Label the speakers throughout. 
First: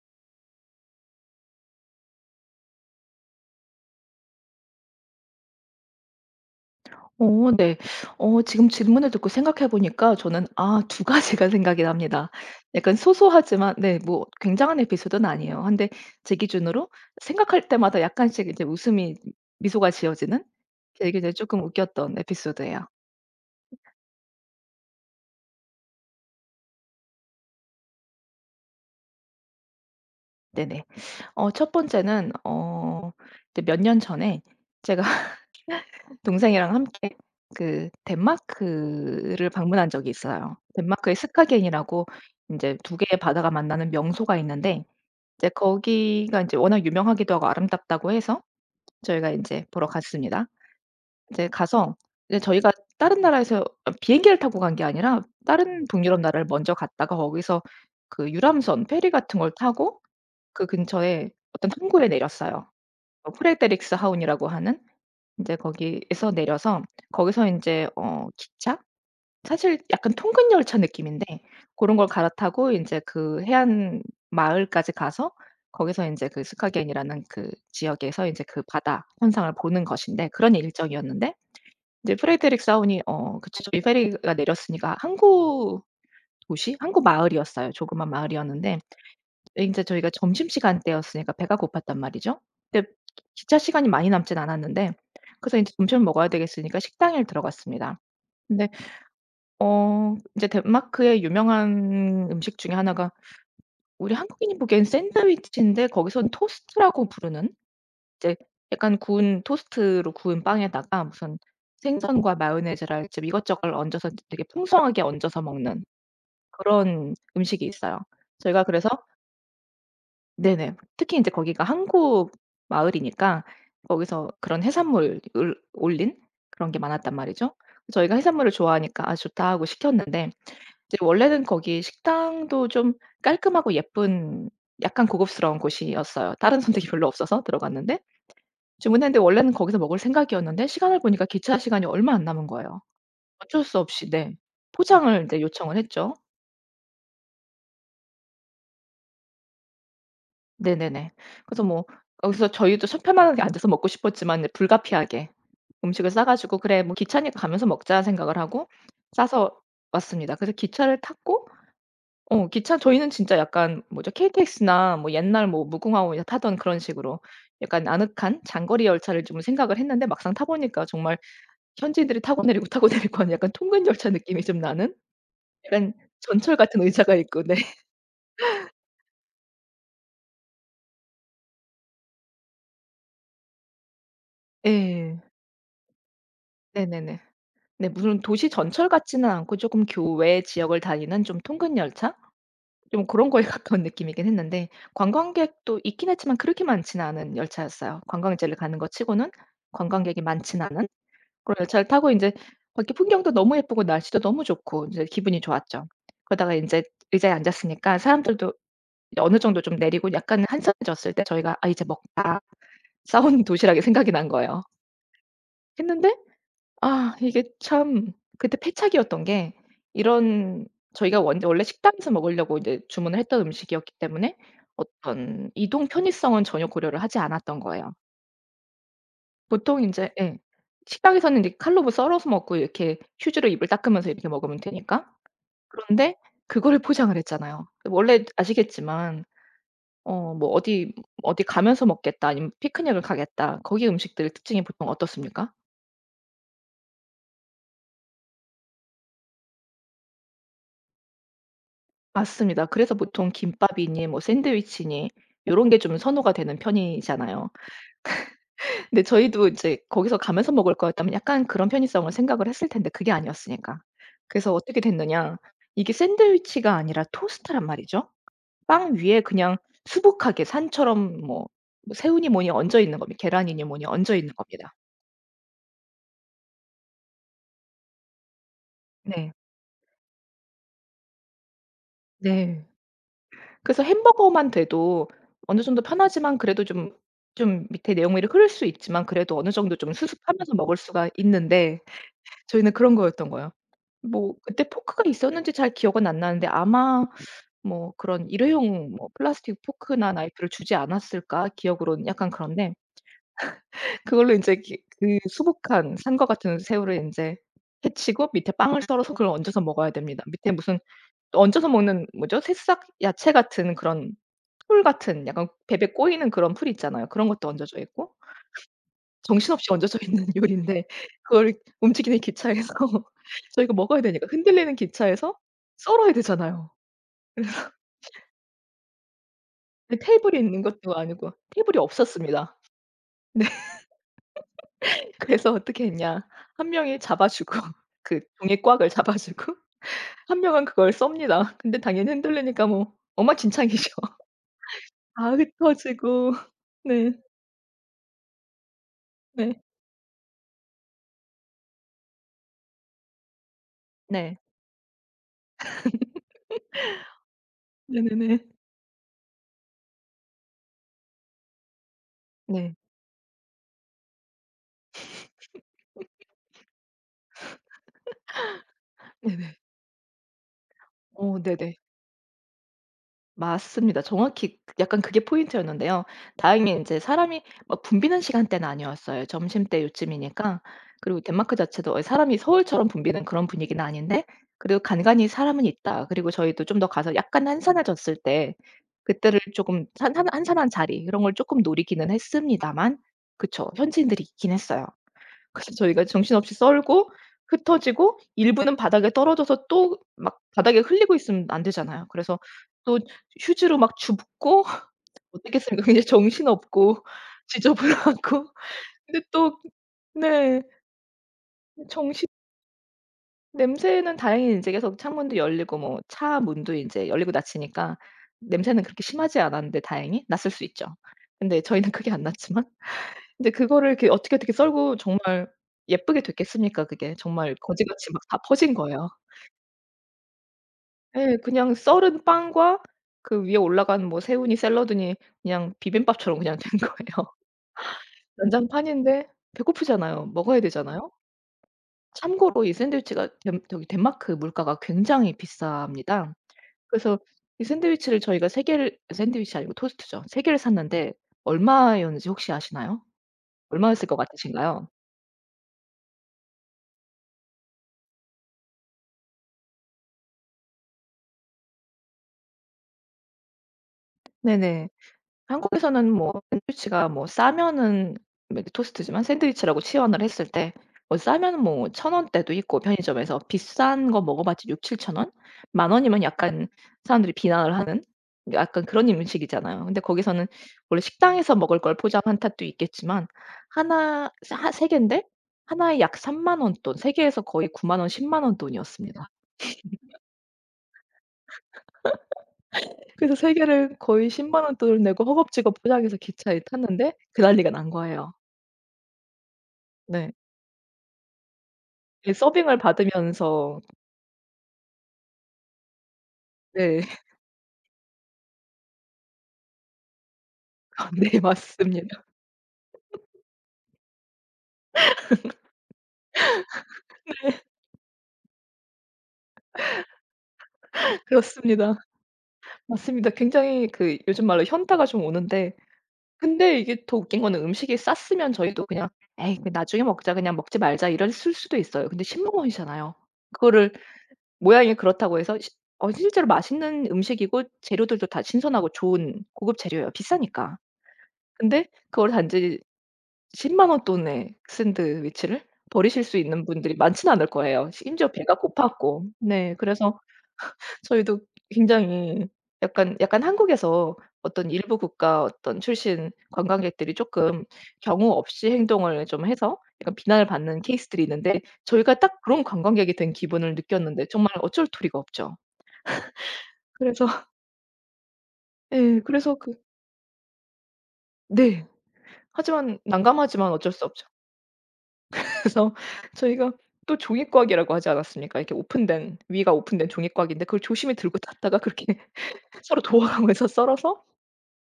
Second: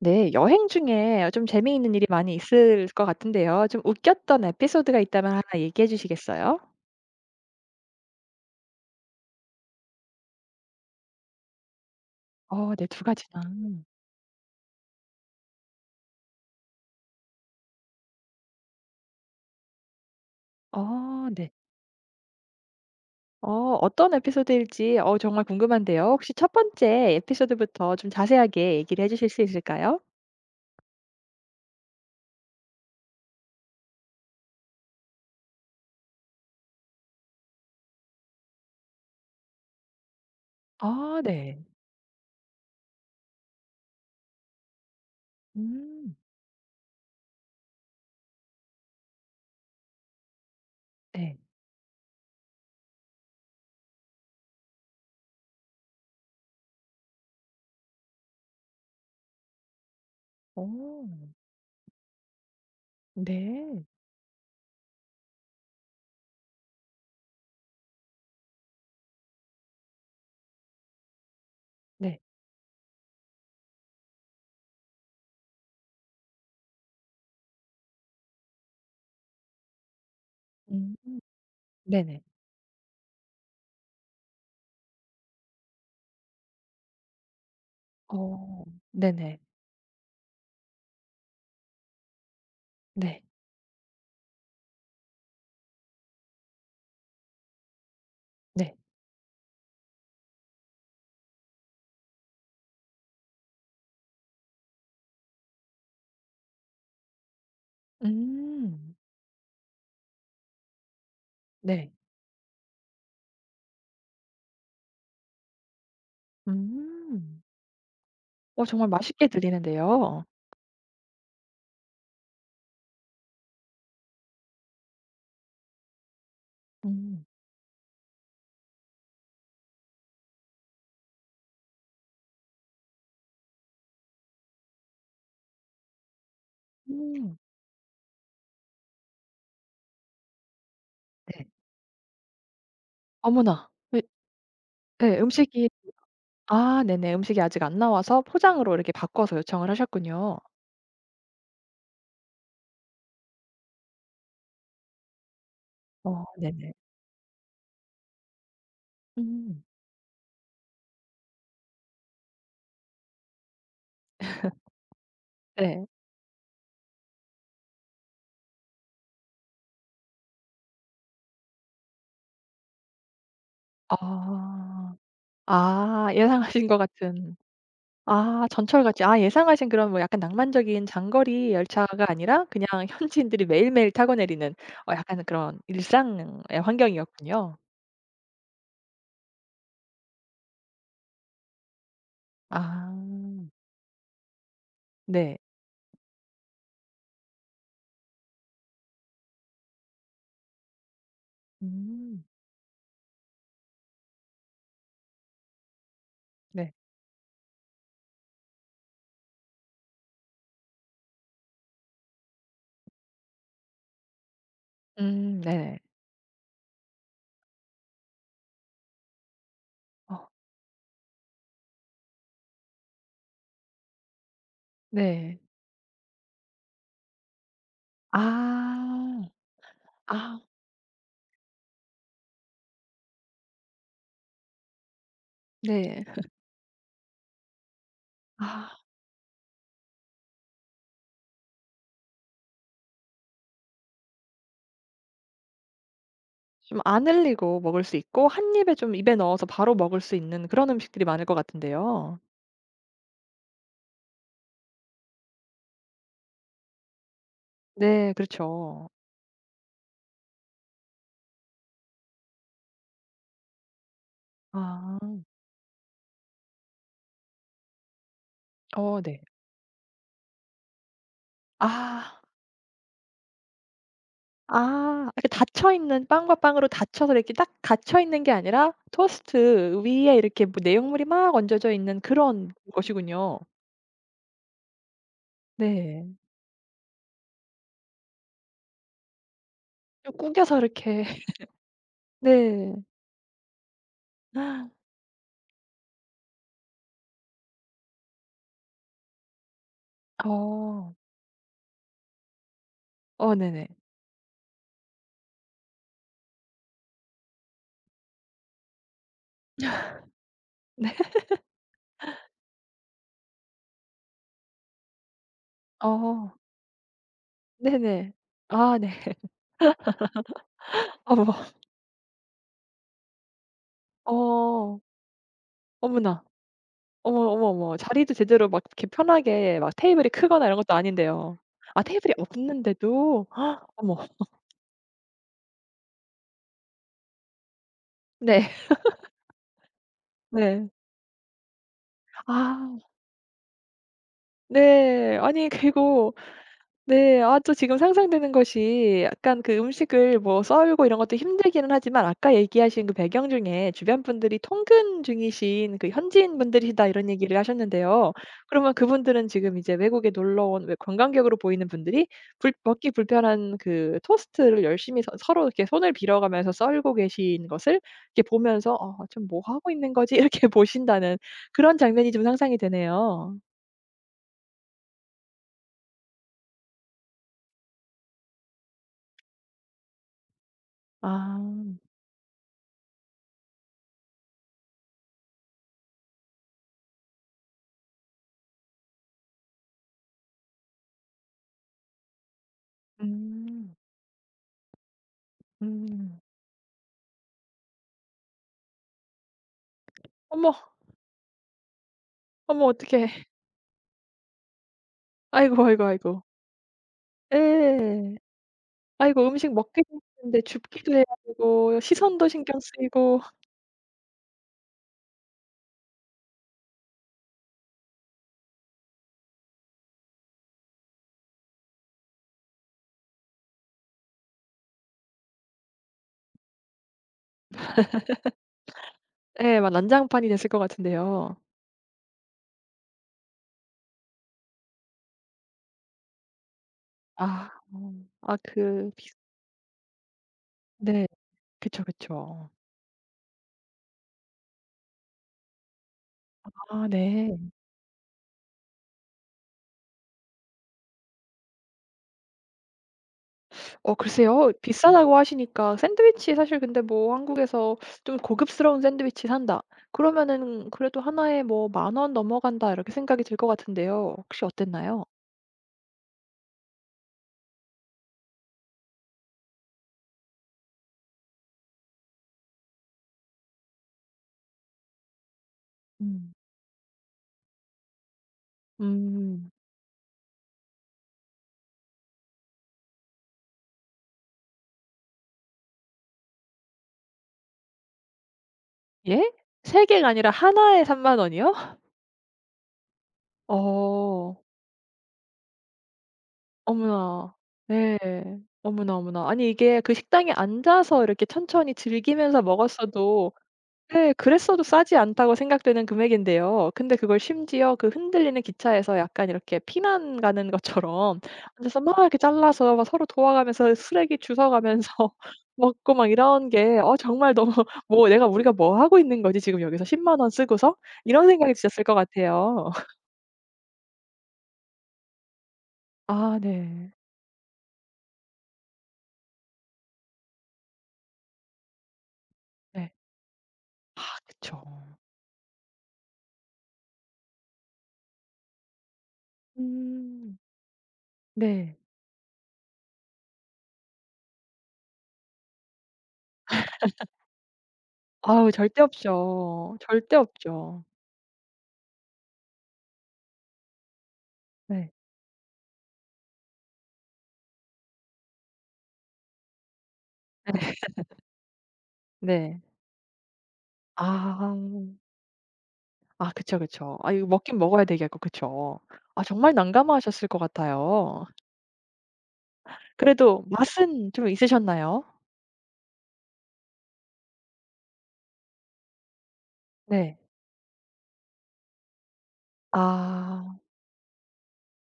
Speaker 1: 네. 여행 중에 좀 재미있는 일이 많이 있을 것 같은데요. 좀 웃겼던 에피소드가 있다면 하나 얘기해 주시겠어요?
Speaker 2: 네. 지금 질문을 듣고 생각해 보니까 저는 두 가지가 생각이 납니다.
Speaker 1: 어 네.
Speaker 2: 약간
Speaker 1: 두 가지나.
Speaker 2: 소소하지만 네 뭐 굉장한 에피소드는 아니에요. 근데 제 기준으로 생각할 때마다 약간씩 이제 웃음이 미소가 지어지는 되게
Speaker 1: 어
Speaker 2: 이제
Speaker 1: 네.
Speaker 2: 조금 웃겼던 에피소드예요.
Speaker 1: 어 어떤 에피소드일지 어 정말 궁금한데요. 혹시 첫 번째 에피소드부터 좀 자세하게 얘기를 해 주실 수 있을까요?
Speaker 2: 네네. 첫 번째는 몇 년 전에 제가 동생이랑 함께 그 덴마크를 방문한 적이 있어요. 덴마크의
Speaker 1: 아 네.
Speaker 2: 스카겐이라고 이제 두 개의 바다가 만나는 명소가 있는데 이제
Speaker 1: 음
Speaker 2: 거기가 이제 워낙 유명하기도 하고 아름답다고 해서 저희가 인제 보러 갔습니다.
Speaker 1: 네.
Speaker 2: 이제 가서 이제 저희가 다른 나라에서 비행기를 타고 간 게 아니라 다른 북유럽 나라를 먼저 갔다가 거기서 그 유람선 페리 같은 걸 타고 그
Speaker 1: 오,
Speaker 2: 근처에 어떤 항구에 내렸어요.
Speaker 1: 네.
Speaker 2: 프레데릭스하운이라고 하는 인제 거기에서 내려서 거기서 인제 기차 사실 약간 통근 열차 느낌인데 고런 걸
Speaker 1: 네.
Speaker 2: 갈아타고 인제 그 해안 마을까지 가서 거기서 인제 그 스카겐이라는 그 지역에서 인제 그 바다 현상을 보는 것인데 그런
Speaker 1: 음
Speaker 2: 일정이었는데 이제
Speaker 1: 네네.
Speaker 2: 프레데릭 사운이 그 저쪽에 페리가 내렸으니까 항구 도시, 항구 마을이었어요. 조그만
Speaker 1: 어
Speaker 2: 마을이었는데
Speaker 1: 네네.
Speaker 2: 인제 저희가 점심시간 때였으니까 배가 고팠단 말이죠. 근데
Speaker 1: 네.
Speaker 2: 기차 시간이 많이 남진 않았는데 그래서 인제 점심을 먹어야 되겠으니까 식당에 들어갔습니다. 근데
Speaker 1: 네.
Speaker 2: 이제 덴마크의 유명한 음식 중에 하나가 우리 한국인이 보기엔 샌드위치인데 거기선 토스트라고 부르는 이제
Speaker 1: 음
Speaker 2: 약간 구운 토스트로 구운 빵에다가 무슨
Speaker 1: 네.
Speaker 2: 생선과 마요네즈랄지 이것저것 얹어서 이제 되게 풍성하게 얹어서 먹는 그런
Speaker 1: 음.
Speaker 2: 음식이 있어요.
Speaker 1: 어
Speaker 2: 저희가
Speaker 1: 정말
Speaker 2: 그래서
Speaker 1: 맛있게 들리는데요.
Speaker 2: 네네. 특히 인제 거기가 항구 마을이니까 거기서 그런 해산물을 올린 그런 게 많았단
Speaker 1: 음.
Speaker 2: 말이죠. 저희가 해산물을 좋아하니까 '아 좋다.' 하고 시켰는데 이제 원래는 거기 식당도 좀 깔끔하고 예쁜 약간 고급스러운 곳이었어요. 다른 선택이 별로
Speaker 1: 음.
Speaker 2: 없어서 들어갔는데 주문했는데 원래는 거기서 먹을 생각이었는데 시간을 보니까
Speaker 1: 네.
Speaker 2: 기차 시간이 얼마 안 남은 거예요. 어쩔
Speaker 1: 어머나.
Speaker 2: 수
Speaker 1: 예
Speaker 2: 없이 네.
Speaker 1: 예
Speaker 2: 포장을 이제
Speaker 1: 음식이
Speaker 2: 요청을 했죠.
Speaker 1: 아 네네. 음식이 아직 안 나와서 포장으로 이렇게 바꿔서 요청을 하셨군요.
Speaker 2: 네네네. 그래서 뭐 거기서 저희도 서편만하게 앉아서 먹고 싶었지만 이제 불가피하게 음식을
Speaker 1: 어
Speaker 2: 싸 가지고
Speaker 1: 네네.
Speaker 2: '그래 뭐 기차니까 가면서 먹자.' 생각을 하고 싸서
Speaker 1: 음.
Speaker 2: 왔습니다. 그래서 기차를 탔고 기차 저희는 진짜 약간 뭐죠? KTX나 뭐 옛날 뭐
Speaker 1: 네.
Speaker 2: 무궁화호 이제 타던 그런 식으로 약간 아늑한 장거리 열차를 좀 생각을 했는데 막상 타 보니까 정말 현지인들이 타고 내리고 타고 내리고 하는 약간 통근 열차 느낌이 좀 나는
Speaker 1: 아.
Speaker 2: 약간
Speaker 1: 아
Speaker 2: 전철
Speaker 1: 예상하신 것
Speaker 2: 같은 의자가
Speaker 1: 같은
Speaker 2: 있고 네.
Speaker 1: 아 전철같이 아 예상하신 그런 뭐 약간 낭만적인 장거리 열차가 아니라 그냥 현지인들이 매일매일 타고 내리는 어
Speaker 2: 예.
Speaker 1: 약간 그런 일상의
Speaker 2: 네네네.
Speaker 1: 환경이었군요.
Speaker 2: 네 무슨 도시 전철 같지는 않고 쪼끔 교외 지역을 다니는 좀 통근 열차?
Speaker 1: 아.
Speaker 2: 좀 고런 거에 가까운 느낌이긴 했는데
Speaker 1: 네.
Speaker 2: 관광객도 있긴 했지만 그렇게 많지는 않은 열차였어요. 관광지를 가는 것 치고는 관광객이 많지는 않은. 그래요. 잘 타고
Speaker 1: 음.
Speaker 2: 인제 밖에 풍경도 너무 예쁘고 날씨도 너무 좋고 인제 기분이 좋았죠. 그러다가
Speaker 1: 네.
Speaker 2: 인제 의자에 앉았으니까 사람들도 이제 어느 정도 좀 내리고 약간 한산해졌을 때 저희가 '아 이제 먹다.' 싸온 도시락이 생각이 난 거예요.
Speaker 1: 네네.
Speaker 2: 했는데 아 이게 참 그때 패착이었던 게
Speaker 1: 어
Speaker 2: 이런 저희가 원 원래 식당에서 먹으려고 이제 주문을 했던 음식이었기 때문에
Speaker 1: 네.
Speaker 2: 어떤 이동 편의성은 전혀 고려를 하지 않았던 거예요.
Speaker 1: 아.
Speaker 2: 보통 인제
Speaker 1: 아
Speaker 2: 예. 식당에서는 이제 칼로 썰어서 먹고 이렇게 휴지로 입을 닦으면서 이렇게 먹으면 되니까.
Speaker 1: 네.
Speaker 2: 그런데 그거를 포장을 했잖아요. 원래
Speaker 1: 아
Speaker 2: 아시겠지만 뭐 어디 가면서 먹겠다 아니면 피크닉을 가겠다. 거기 음식들의 특징이 보통 어떻습니까?
Speaker 1: 좀 안 흘리고 먹을 수 있고 한 입에 좀 입에 넣어서 바로 먹을 수 있는 그런 음식들이 많을 것 같은데요.
Speaker 2: 맞습니다. 그래서 보통 김밥이니 뭐 샌드위치니 요런 게 좀 선호가 되는 편이잖아요.
Speaker 1: 네 그렇죠.
Speaker 2: 근데 저희도 이제 거기서 가면서 먹을 거였다면 약간 그런 편의성을 생각을 했을 텐데 그게 아니었으니까. 그래서 어떻게
Speaker 1: 아.
Speaker 2: 됐느냐. 이게 샌드위치가 아니라 토스트란 말이죠. 빵
Speaker 1: 어 네.
Speaker 2: 위에 그냥 수북하게 산처럼 뭐
Speaker 1: 아.
Speaker 2: 새우니 뭐니 얹어 있는 겁니다. 계란이니 뭐니 얹어 있는 겁니다.
Speaker 1: 아 이렇게 닫혀 있는 빵과 빵으로 닫혀서 이렇게 딱 갇혀 있는 게 아니라
Speaker 2: 네.
Speaker 1: 토스트 위에 이렇게 뭐 내용물이 막 얹어져 있는 그런
Speaker 2: 네.
Speaker 1: 것이군요.
Speaker 2: 그래서 햄버거만 돼도 어느 정도
Speaker 1: 네.
Speaker 2: 편하지만 그래도 좀 밑에 내용물이 흐를 수 있지만 그래도 어느 정도 좀
Speaker 1: 좀
Speaker 2: 수습하면서
Speaker 1: 구겨서
Speaker 2: 먹을
Speaker 1: 이렇게
Speaker 2: 수가 있는데 저희는
Speaker 1: 네.
Speaker 2: 그런 거였던 거예요. 뭐 그때 포크가 있었는지 잘 기억은 안 나는데 아마 뭐 그런 일회용 뭐 플라스틱 포크나 나이프를 주지
Speaker 1: 어.
Speaker 2: 않았을까 기억으로는 약간 그런데
Speaker 1: 어 네네.
Speaker 2: 그걸로 인제 기 그 수북한 산과 같은 새우를 인제 해치고 밑에 빵을 썰어서 그걸 얹어서 먹어야 됩니다. 밑에 무슨
Speaker 1: 네.
Speaker 2: 얹어서 먹는 뭐죠? 새싹 야채 같은 그런 풀 같은 약간 베베 꼬이는
Speaker 1: 어.
Speaker 2: 그런 풀이 있잖아요. 그런 것도 얹어져
Speaker 1: 네네.
Speaker 2: 있고
Speaker 1: 아 네.
Speaker 2: 정신없이 얹어져 있는 요리인데 그
Speaker 1: 어머.
Speaker 2: 걸 움직이는 기차에서 저희가 먹어야 되니까 흔들리는
Speaker 1: 어.
Speaker 2: 기차에서 썰어야
Speaker 1: 어머나.
Speaker 2: 되잖아요.
Speaker 1: 어머, 어머,
Speaker 2: 그래서
Speaker 1: 어머. 자리도 제대로 막 이렇게 편하게 막
Speaker 2: 네
Speaker 1: 테이블이
Speaker 2: 테이블이
Speaker 1: 크거나 이런
Speaker 2: 있는
Speaker 1: 것도
Speaker 2: 것도 아니고
Speaker 1: 아닌데요.
Speaker 2: 테이블이
Speaker 1: 아 테이블이
Speaker 2: 없었습니다.
Speaker 1: 없는데도
Speaker 2: 네.
Speaker 1: 어머.
Speaker 2: 그래서 어떻게 했냐. 한 명이 잡아 주고 그
Speaker 1: 네.
Speaker 2: 종이 꽉을 잡아 주고 한 명은
Speaker 1: 네.
Speaker 2: 그걸 썹니다. 근데 당연히 흔들리니까
Speaker 1: 아
Speaker 2: 뭐 엉망진창이죠.
Speaker 1: 네.
Speaker 2: 다
Speaker 1: 아니 그리고
Speaker 2: 흩어지고. 네.
Speaker 1: 네. 아 또 지금 상상되는 것이 약간 그
Speaker 2: 네.
Speaker 1: 음식을 뭐 썰고 이런 것도 힘들기는 하지만 아까 얘기하신 그 배경 중에 주변 분들이
Speaker 2: 네.
Speaker 1: 통근 중이신 그 현지인 분들이시다 이런 얘기를 하셨는데요.
Speaker 2: 네네네.
Speaker 1: 그러면 그분들은 지금 이제 외국에 놀러 온 왜 관광객으로 보이는 분들이 불
Speaker 2: 네.
Speaker 1: 먹기 불편한 그 토스트를 열심히 서 서로 이렇게 손을 빌어 가면서 썰고 계신 것을 이렇게 보면서 '어 좀 뭐
Speaker 2: 네네.
Speaker 1: 하고 있는 거지?' 이렇게 보신다는
Speaker 2: 네네.
Speaker 1: 그런 장면이 좀 상상이 되네요.
Speaker 2: 맞습니다. 정확히 그 약간 그게 포인트였는데요. 다행히 이제 사람이 막 붐비는 시간대는 아니었어요. 점심때 요쯤이니까. 그리고
Speaker 1: 아.
Speaker 2: 덴마크 자체도 사람이 서울처럼 붐비는 그런 분위기는 아닌데 그래도 간간히 사람은 있다. 그리고 저희도 좀 더 가서 약간 한산해졌을 때 그때를 조금 한 한산한 자리 이런 걸 조금 노리기는 했습니다만 그쵸.
Speaker 1: 음.
Speaker 2: 현지인들이 있긴 했어요. 그래서 저희가
Speaker 1: 음.
Speaker 2: 정신없이 썰고 흩어지고 일부는 바닥에 떨어져서 또 막
Speaker 1: 어머.
Speaker 2: 바닥에 흘리고 있으면 안 되잖아요. 그래서
Speaker 1: 어머
Speaker 2: 또
Speaker 1: 어떡해.
Speaker 2: 휴지로 막 주붓고
Speaker 1: 아이고, 아이고,
Speaker 2: 어떻겠습니까. 굉장히
Speaker 1: 아이고.
Speaker 2: 정신없고
Speaker 1: 예.
Speaker 2: 지저분하고 근데
Speaker 1: 아이고 음식
Speaker 2: 또
Speaker 1: 먹기 힘든데
Speaker 2: 네.
Speaker 1: 줍기도 해야 되고
Speaker 2: 정신
Speaker 1: 시선도 신경 쓰이고
Speaker 2: 냄새는 다행히 인제 계속 창문도 열리고 뭐 차 문도 인제 열리고 닫히니까 냄새는 그렇게 심하지 않았는데 다행히 났을 수 있죠. 근데 저희는 크게 안 났지만 근데 그거를 이렇게 어떻게 썰고 정말 예쁘게 됐겠습니까 그게. 정말 거지같이 막 다 퍼진 거예요.
Speaker 1: 예 막 난장판이 됐을 것 같은데요.
Speaker 2: 예. 그냥 썰은 빵과 그 위에 올라간 뭐 새우니 샐러드니 그냥 비빔밥처럼 그냥 된 거예요.
Speaker 1: 아. 아 그 비스
Speaker 2: 난장판인데 배고프잖아요. 먹어야
Speaker 1: 네.
Speaker 2: 되잖아요.
Speaker 1: 그쵸, 그쵸.
Speaker 2: 참고로 이 샌드위치가 덴 저기 덴마크 물가가 굉장히 비쌉니다.
Speaker 1: 아
Speaker 2: 그래서
Speaker 1: 네.
Speaker 2: 이 샌드위치를 저희가 3개 개를 샌드위치 아니고 토스트죠. 3개 개를 샀는데 얼마였는지 혹시 아시나요?
Speaker 1: 어
Speaker 2: 얼마였을 것
Speaker 1: 글쎄요.
Speaker 2: 같으신가요?
Speaker 1: 비싸다고 하시니까 샌드위치 사실 근데 뭐 한국에서 좀 고급스러운 샌드위치 산다. 그러면은 그래도 하나에 뭐 만 원 넘어간다 이렇게 생각이 들 것 같은데요. 혹시
Speaker 2: 네네.
Speaker 1: 어땠나요?
Speaker 2: 한국에서는 뭐 샌드위치가 뭐 싸면은 맥토스트지만 샌드위치라고 치환을 했을 때 뭐 싸면 뭐천 원대도 있고 편의점에서 비싼 거 먹어봤자 6칠천7 원? 만 원이면
Speaker 1: 음.
Speaker 2: 약간 사람들이 비난을 하는 약간 그런
Speaker 1: 음.
Speaker 2: 음식이잖아요. 근데 거기서는 원래 식당에서 먹을 걸 포장한 탓도 있겠지만 하나 하 세 개인데 하나에 약3만 원 돈 세 개에서 거의 9만 원, 1 0원 돈이었습니다.
Speaker 1: 예? 세 개가 아니라 하나에3만 원이요?
Speaker 2: 그래서 세 개를 거의
Speaker 1: 어.
Speaker 2: 1 0원 돈을 내고 허겁지겁 포장해서 기차에 탔는데
Speaker 1: 어머나.
Speaker 2: 그 난리가 난
Speaker 1: 네.
Speaker 2: 거예요.
Speaker 1: 어머나, 어머나. 아니 이게 그 식당에
Speaker 2: 네.
Speaker 1: 앉아서 이렇게 천천히
Speaker 2: 예
Speaker 1: 즐기면서
Speaker 2: 서빙을
Speaker 1: 먹었어도
Speaker 2: 받으면서
Speaker 1: 네 그랬어도 싸지 않다고 생각되는 금액인데요. 근데
Speaker 2: 네.
Speaker 1: 그걸 심지어 그 흔들리는 기차에서 약간 이렇게 피난 가는
Speaker 2: 아
Speaker 1: 것처럼
Speaker 2: 네
Speaker 1: 앉아서 막 이렇게
Speaker 2: 맞습니다.
Speaker 1: 잘라서 막 서로 도와가면서 쓰레기 주워 가면서 먹고 막 이런 게 어 정말 너무 '뭐 내가 우리가 뭐 하고 있는 거지 지금 여기서 1 0원 쓰고서?' 이런 생각이 드셨을 것
Speaker 2: 그렇습니다.
Speaker 1: 같아요.
Speaker 2: 맞습니다. 굉장히 그 요즘 말로 현타가 좀 오는데
Speaker 1: 아
Speaker 2: 근데
Speaker 1: 네.
Speaker 2: 이게 더 웃긴 거는 음식이 쌌으면 저희도 그냥 '에이 그 나중에 먹자. 그냥 먹지 말자.' 이랬을 수도 있어요. 근데 신문만
Speaker 1: 네.
Speaker 2: 원이잖아요. 그거를
Speaker 1: 아
Speaker 2: 모양이
Speaker 1: 그쵸.
Speaker 2: 그렇다고 해서 시 어 실제로 맛있는 음식이고 재료들도 다 신선하고 좋은 고급 재료예요
Speaker 1: 음.
Speaker 2: 비싸니까.
Speaker 1: 네.
Speaker 2: 근데 그걸 단지 10만 원 돈의 샌드위치를 버리실 수 있는 분들이 많지는 않을 거예요. 심지어
Speaker 1: 아우
Speaker 2: 배가
Speaker 1: 절대
Speaker 2: 고팠고.
Speaker 1: 없죠.
Speaker 2: 네.
Speaker 1: 절대
Speaker 2: 그래서
Speaker 1: 없죠.
Speaker 2: 저희도 굉장히 약간 한국에서 어떤
Speaker 1: 네.
Speaker 2: 일부 국가 어떤 출신 관광객들이 쪼끔 경우 없이 행동을 좀 해서 약간 비난을 받는 케이스들이 있는데 저희가 딱
Speaker 1: 네.
Speaker 2: 그런 관광객이 된 기분을 느꼈는데 정말
Speaker 1: 아.
Speaker 2: 어쩔 도리가 없죠.
Speaker 1: 아 그쵸, 그쵸. 아 이거
Speaker 2: 그래서
Speaker 1: 먹긴 먹어야 되겠고 그쵸.
Speaker 2: 예.
Speaker 1: 아 정말
Speaker 2: 그래서 그
Speaker 1: 난감하셨을 것 같아요.
Speaker 2: 네. 하지만
Speaker 1: 그래도
Speaker 2: 난감하지만 어쩔 수
Speaker 1: 맛은
Speaker 2: 없죠.
Speaker 1: 좀 있으셨나요?
Speaker 2: 그래서 저희가 또 종이과학이라고 하지 않았습니까? 이렇게 오픈된 위가 오픈된
Speaker 1: 네.
Speaker 2: 종이과학인데 그걸 조심히 들고 탔다가 그렇게 서로
Speaker 1: 아.
Speaker 2: 도와가면서 썰어서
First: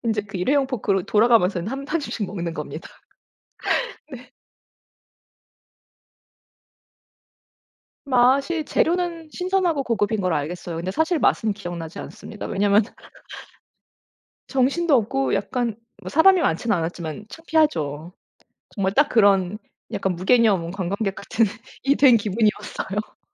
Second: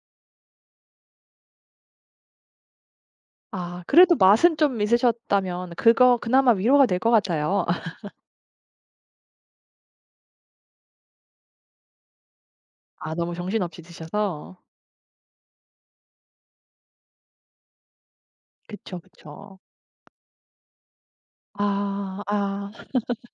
Speaker 2: 이제 그 일회용 포크로 돌아가면서 한 1 입씩 먹는 겁니다.
Speaker 1: 아 그래도
Speaker 2: 네.
Speaker 1: 맛은 좀 있으셨다면 그거 그나마 위로가 될 것 같아요.
Speaker 2: 맛이 재료는 신선하고 고급인 걸 알겠어요. 근데 사실 맛은 기억나지 않습니다. 왜냐면
Speaker 1: 아 너무 정신없이 드셔서.
Speaker 2: 정신도 없고 약간 뭐 사람이 많지는 않았지만 창피하죠. 정말
Speaker 1: 그쵸,
Speaker 2: 딱 그런
Speaker 1: 그쵸.
Speaker 2: 약간 무개념 관광객 같은 이 된
Speaker 1: 아. 아.
Speaker 2: 기분이었어요.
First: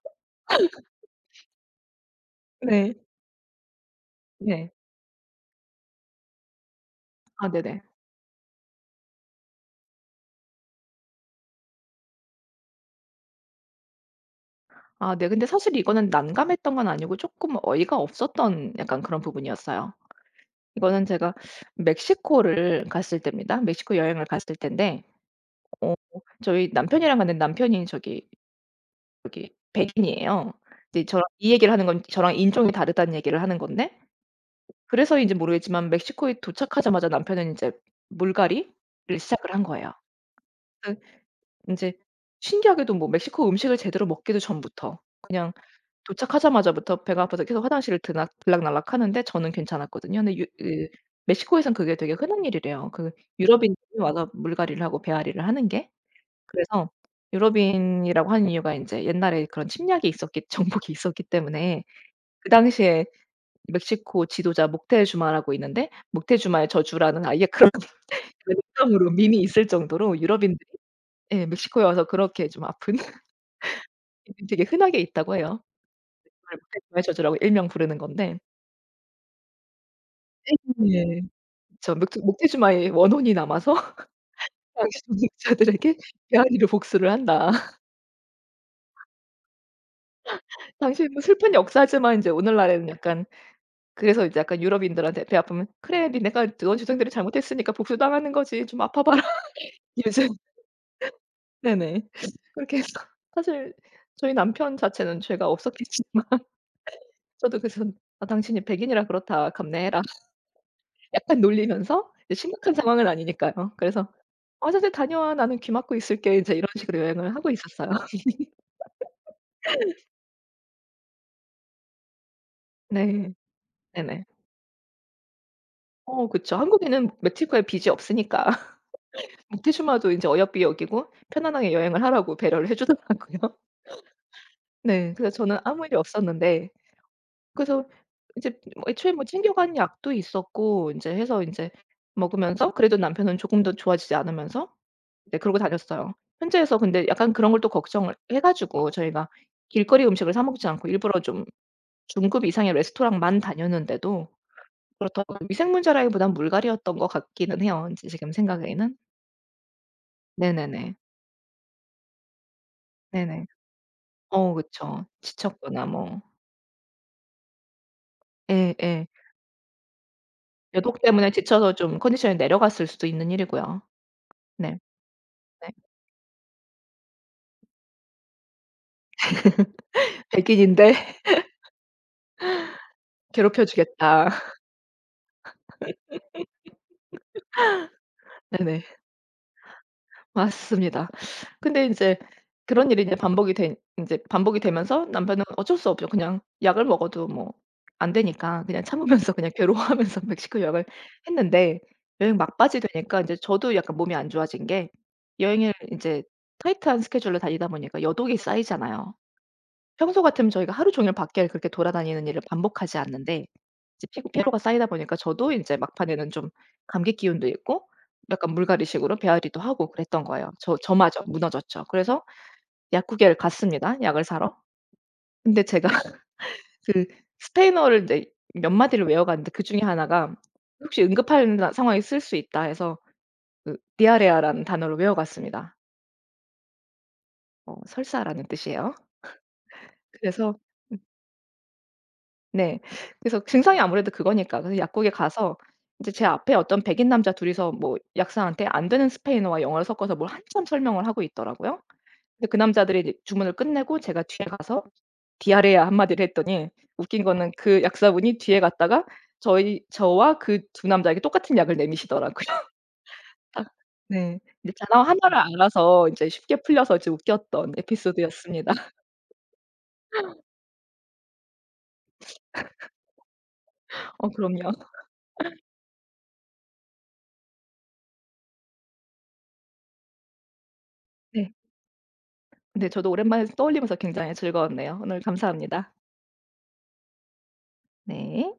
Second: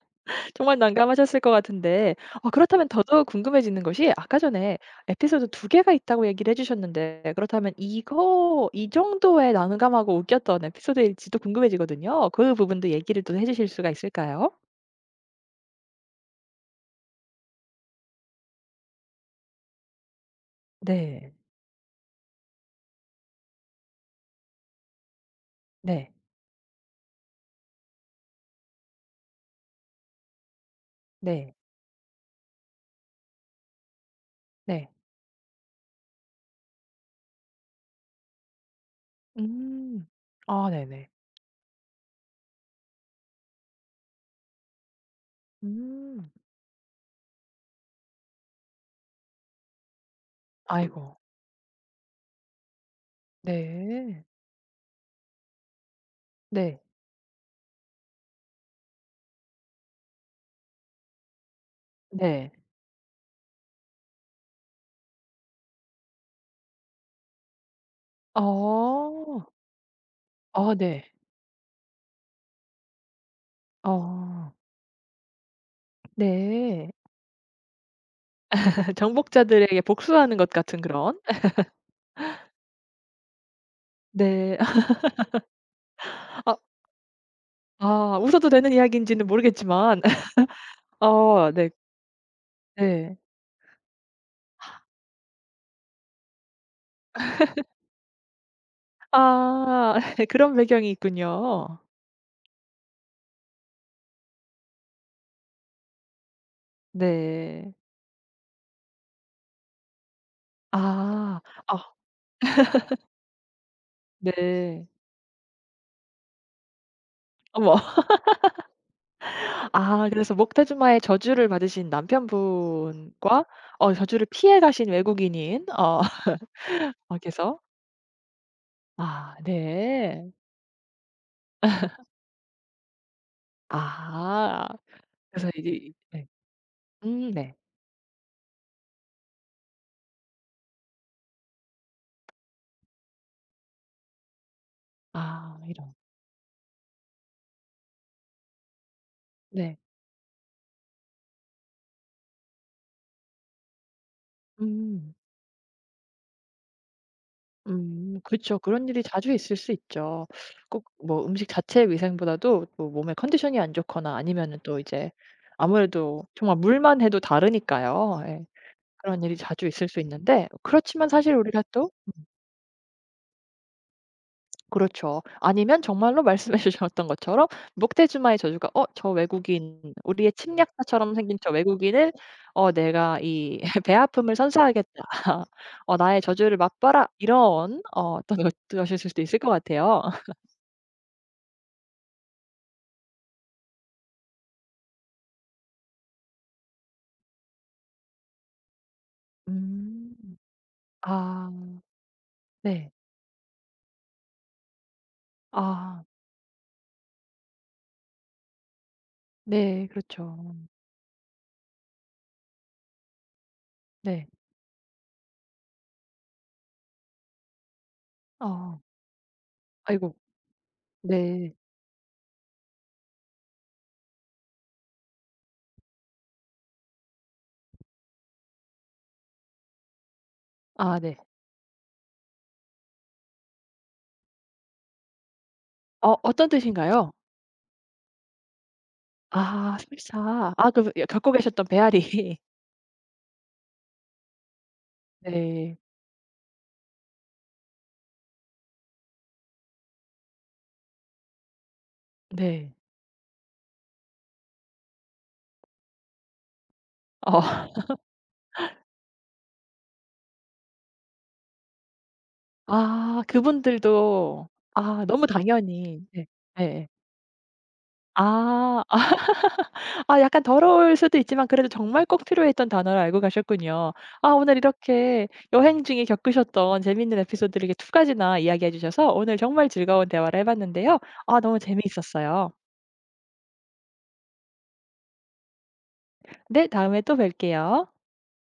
Speaker 1: 정말 난감하셨을 것 같은데 어 그렇다면
Speaker 2: 네.
Speaker 1: 더더욱 궁금해지는 것이 아까
Speaker 2: 네.
Speaker 1: 전에 에피소드 두 개가 있다고 얘기를 해 주셨는데
Speaker 2: 아
Speaker 1: 그렇다면
Speaker 2: 네네.
Speaker 1: 이거 이 정도의 난감하고 웃겼던 에피소드일지도 궁금해지거든요. 그 부분도 얘기를 또 해 주실 수가 있을까요?
Speaker 2: 아 네. 근데 사실 이거는 난감했던 건 아니고 조금 어이가 없었던 약간 그런 부분이었어요. 이거는
Speaker 1: 네.
Speaker 2: 제가 멕시코를 갔을 때입니다. 멕시코 여행을 갔을 때인데 어
Speaker 1: 네.
Speaker 2: 저희 남편이랑 갔는데 남편이 저기 백인이에요. 이제 저랑 이
Speaker 1: 네.
Speaker 2: 얘기를 하는 건 저랑 인종이 다르다는 얘기를 하는 건데
Speaker 1: 네.
Speaker 2: 그래서인지 모르겠지만 멕시코에 도착하자마자 남편은 이제 물갈이를 시작을 한 거예요.
Speaker 1: 음. 아
Speaker 2: 그
Speaker 1: 네네.
Speaker 2: 제 신기하게도 뭐 멕시코 음식을 제대로 먹기도 전부터 그냥
Speaker 1: 음.
Speaker 2: 도착하자마자부터 배가 아파서 계속 화장실을 드 들락날락하는데 저는 괜찮았거든요. 근데 유 그
Speaker 1: 아이고.
Speaker 2: 멕시코에선 그게 되게 흔한 일이래요. 그 유럽인들이
Speaker 1: 네.
Speaker 2: 와서 물갈이를 하고 배앓이를 하는 게.
Speaker 1: 네.
Speaker 2: 그래서 유럽인이라고 하는 이유가 인제 옛날에 그런 침략이 있었기 정복이 있었기 때문에 그
Speaker 1: 네.
Speaker 2: 당시에 멕시코 지도자 목테주마라고 있는데 목테주마의 저주라는 아예 그런 으로
Speaker 1: 어.
Speaker 2: 밈이 있을 정도로 유럽인들이
Speaker 1: 어 네.
Speaker 2: 예 멕시코에 와서 그렇게 좀 아픈 일이
Speaker 1: 어.
Speaker 2: 되게 흔하게 있다고 해요. 그걸
Speaker 1: 네.
Speaker 2: 목테주마의 저주라고 일명 부르는 건데.
Speaker 1: 정복자들에게 복수하는 것 같은 그런
Speaker 2: 예. 저묵 목테주마의 원혼이 남아서
Speaker 1: 네.
Speaker 2: 당시 조직자들에게
Speaker 1: 아
Speaker 2: 메아리로 복수를 한다.
Speaker 1: 아 웃어도 되는 이야기인지는 모르겠지만
Speaker 2: 당시 뭐
Speaker 1: 어
Speaker 2: 슬픈
Speaker 1: 네
Speaker 2: 역사지만 인제 오늘날에는
Speaker 1: 네.
Speaker 2: 약간 그래서 이제 약간 유럽인들한테 배 아프면 "그래 니네가 너희 조상들이 잘못했으니까 복수당하는 거지. 좀 아파 봐라."
Speaker 1: 아
Speaker 2: 요즘
Speaker 1: 그런 배경이 있군요.
Speaker 2: 네네. 그렇게 해서 사실 저희 남편 자체는 죄가 없었겠지만 저도
Speaker 1: 네.
Speaker 2: 그래서 "아 당신이 백인이라 그렇다. 감내해라."
Speaker 1: 아.
Speaker 2: 약간
Speaker 1: 아
Speaker 2: 놀리면서 이제 심각한 상황은 아니니까요. 그래서 "아
Speaker 1: 네.
Speaker 2: 자네 다녀와. 나는 귀 막고 있을게." 인제 이런 식으로 여행을 하고
Speaker 1: 어머.
Speaker 2: 있었어요.
Speaker 1: 아 그래서 목테주마의 저주를 받으신
Speaker 2: 네.
Speaker 1: 남편분과 어
Speaker 2: 네네.
Speaker 1: 저주를 피해 가신 외국인인 어
Speaker 2: 그쵸. 한국에는
Speaker 1: 어 께서
Speaker 2: 멕시코에 빚이 없으니까
Speaker 1: 아
Speaker 2: 모테주마도 인제
Speaker 1: 네.
Speaker 2: 어여삐 여기고 편안하게 여행을 하라고 배려를 해 주더라고요.
Speaker 1: 아
Speaker 2: 네. 그래서
Speaker 1: 그래서
Speaker 2: 저는 아무
Speaker 1: 이제
Speaker 2: 일이
Speaker 1: 네.
Speaker 2: 없었는데
Speaker 1: 네.
Speaker 2: 그래서 이제 뭐 애초에 뭐 챙겨간 약도 있었고 인제 해서 인제 먹으면서 그래도 남편은 조금 더 좋아지지 않으면서 네 그러고
Speaker 1: 아 이런.
Speaker 2: 다녔어요. 현지에서 근데 약간 그런 걸 또 걱정을 해 가지고 저희가
Speaker 1: 네.
Speaker 2: 길거리 음식을 사 먹지 않고 일부러 좀 중급 이상의 레스토랑만 다녔는데도
Speaker 1: 음.
Speaker 2: 그렇다고 미생문제라기보단 물갈이였던 것 같기는 해요 지 지금
Speaker 1: 그죠 그런
Speaker 2: 생각에는.
Speaker 1: 일이 자주 있을 수 있죠. 꼭
Speaker 2: 네네네.
Speaker 1: 뭐 음식 자체의 위생보다도 뭐 몸에
Speaker 2: 네네.
Speaker 1: 컨디션이 안 좋거나
Speaker 2: 어
Speaker 1: 아니면은 또
Speaker 2: 그쵸.
Speaker 1: 이제
Speaker 2: 지쳤거나 뭐
Speaker 1: 아무래도 정말 물만 해도 다르니까요. 예.
Speaker 2: 예예.
Speaker 1: 그런 일이 자주 있을 수 있는데
Speaker 2: 여독
Speaker 1: 그렇지만
Speaker 2: 때문에
Speaker 1: 사실 우리가
Speaker 2: 지쳐서
Speaker 1: 또
Speaker 2: 좀 컨디션이 내려갔을 수도 있는 일이고요. 네.
Speaker 1: 그렇죠.
Speaker 2: 네.
Speaker 1: 아니면 정말로 말씀해 주셨던 것처럼 목테주마의 저주가 '어 저 외국인 우리의
Speaker 2: '백인인데
Speaker 1: 침략자처럼 생긴 저 외국인을 어 내가 이
Speaker 2: 괴롭혀
Speaker 1: 배
Speaker 2: 주겠다.'
Speaker 1: 아픔을 선사하겠다. 어 나의 저주를 맛봐라.' 이런 어 어떤 것들
Speaker 2: 네네.
Speaker 1: 하 수도 있을 것 같아요.
Speaker 2: 맞습니다. 근데 인제 그런 일이 이제 반복이 된 인제 반복이 되면서 남편은 어쩔 수 없죠. 그냥 약을 먹어도 뭐 안 되니까 그냥 참으면서 그냥
Speaker 1: 음.
Speaker 2: 괴로워하면서 멕시코 여행을
Speaker 1: 아
Speaker 2: 했는데 여행 막바지
Speaker 1: 네.
Speaker 2: 되니까 인제 저도 약간 몸이 안 좋아진 게 여행을
Speaker 1: 아
Speaker 2: 인제 타이트한 스케줄로 다니다 보니까 여독이 쌓이잖아요.
Speaker 1: 네.
Speaker 2: 평소
Speaker 1: 그렇죠.
Speaker 2: 같으면 저희가 하루 종일 밖에 그렇게 돌아다니는 일을 반복하지 않는데 이제
Speaker 1: 네.
Speaker 2: 피고 피로가 쌓이다 보니까 저도 인제 막판에는 좀 감기 기운도 있고 약간
Speaker 1: 어.
Speaker 2: 물갈이식으로 배앓이도 하고
Speaker 1: 아이고.
Speaker 2: 그랬던 거예요. 저마저
Speaker 1: 네.
Speaker 2: 무너졌죠. 그래서 약국에 갔습니다, 약을 사러. 근데 제가 그 스페인어를 인제 몇 마디를 외워갔는데 그중에 하나가
Speaker 1: 아
Speaker 2: 혹시
Speaker 1: 네.
Speaker 2: 응급한 나 상황에 쓸 수 있다 해서 그아레아라는 단어를 외워갔습니다.
Speaker 1: 어 어떤 뜻인가요?
Speaker 2: 어 설사라는 뜻이에요.
Speaker 1: 아 설사.
Speaker 2: 그래서
Speaker 1: 아 그 예 겪고 계셨던 배아리
Speaker 2: 네. 그래서 증상이 아무래도 그거니까. 그래서 약국에 가서
Speaker 1: 네.
Speaker 2: 인제 제 앞에 어떤 백인 남자 둘이서 뭐 약사한테 안 되는 스페인어와 영어를 섞어서 뭘 한참 설명을 하고 있더라고요. 근데 그
Speaker 1: 네.
Speaker 2: 남자들이 이제 주문을 끝내고 제가 뒤에 가서 "디아르야." 한마디를 했더니 웃긴 거는
Speaker 1: 어.
Speaker 2: 그 약사분이 뒤에 갔다가 저희 저와 그 두 남자에게 똑같은 약을 내미시더라고요.
Speaker 1: 아
Speaker 2: 아 네.
Speaker 1: 그분들도
Speaker 2: 이제 단어
Speaker 1: 아 너무
Speaker 2: 하나를
Speaker 1: 당연히
Speaker 2: 알아서
Speaker 1: 네.
Speaker 2: 인제 쉽게
Speaker 1: 네
Speaker 2: 풀려서 이제 웃겼던 에피소드였습니다.
Speaker 1: 아. 아 약간 더러울 수도 있지만 그래도 정말 꼭 필요했던 단어를 알고 가셨군요. 아
Speaker 2: 어
Speaker 1: 오늘
Speaker 2: 그럼요.
Speaker 1: 이렇게 여행 중에 겪으셨던 재미있는 에피소드를 이렇게 두 가지나 이야기해 주셔서 오늘 정말 즐거운 대화를 해 봤는데요. 아
Speaker 2: 네.
Speaker 1: 너무 재미있었어요.
Speaker 2: 네 저도 오랜만에 떠올리면서 굉장히 즐거웠네요. 오늘 감사합니다.
Speaker 1: 네 다음에 또 뵐게요.
Speaker 2: 네.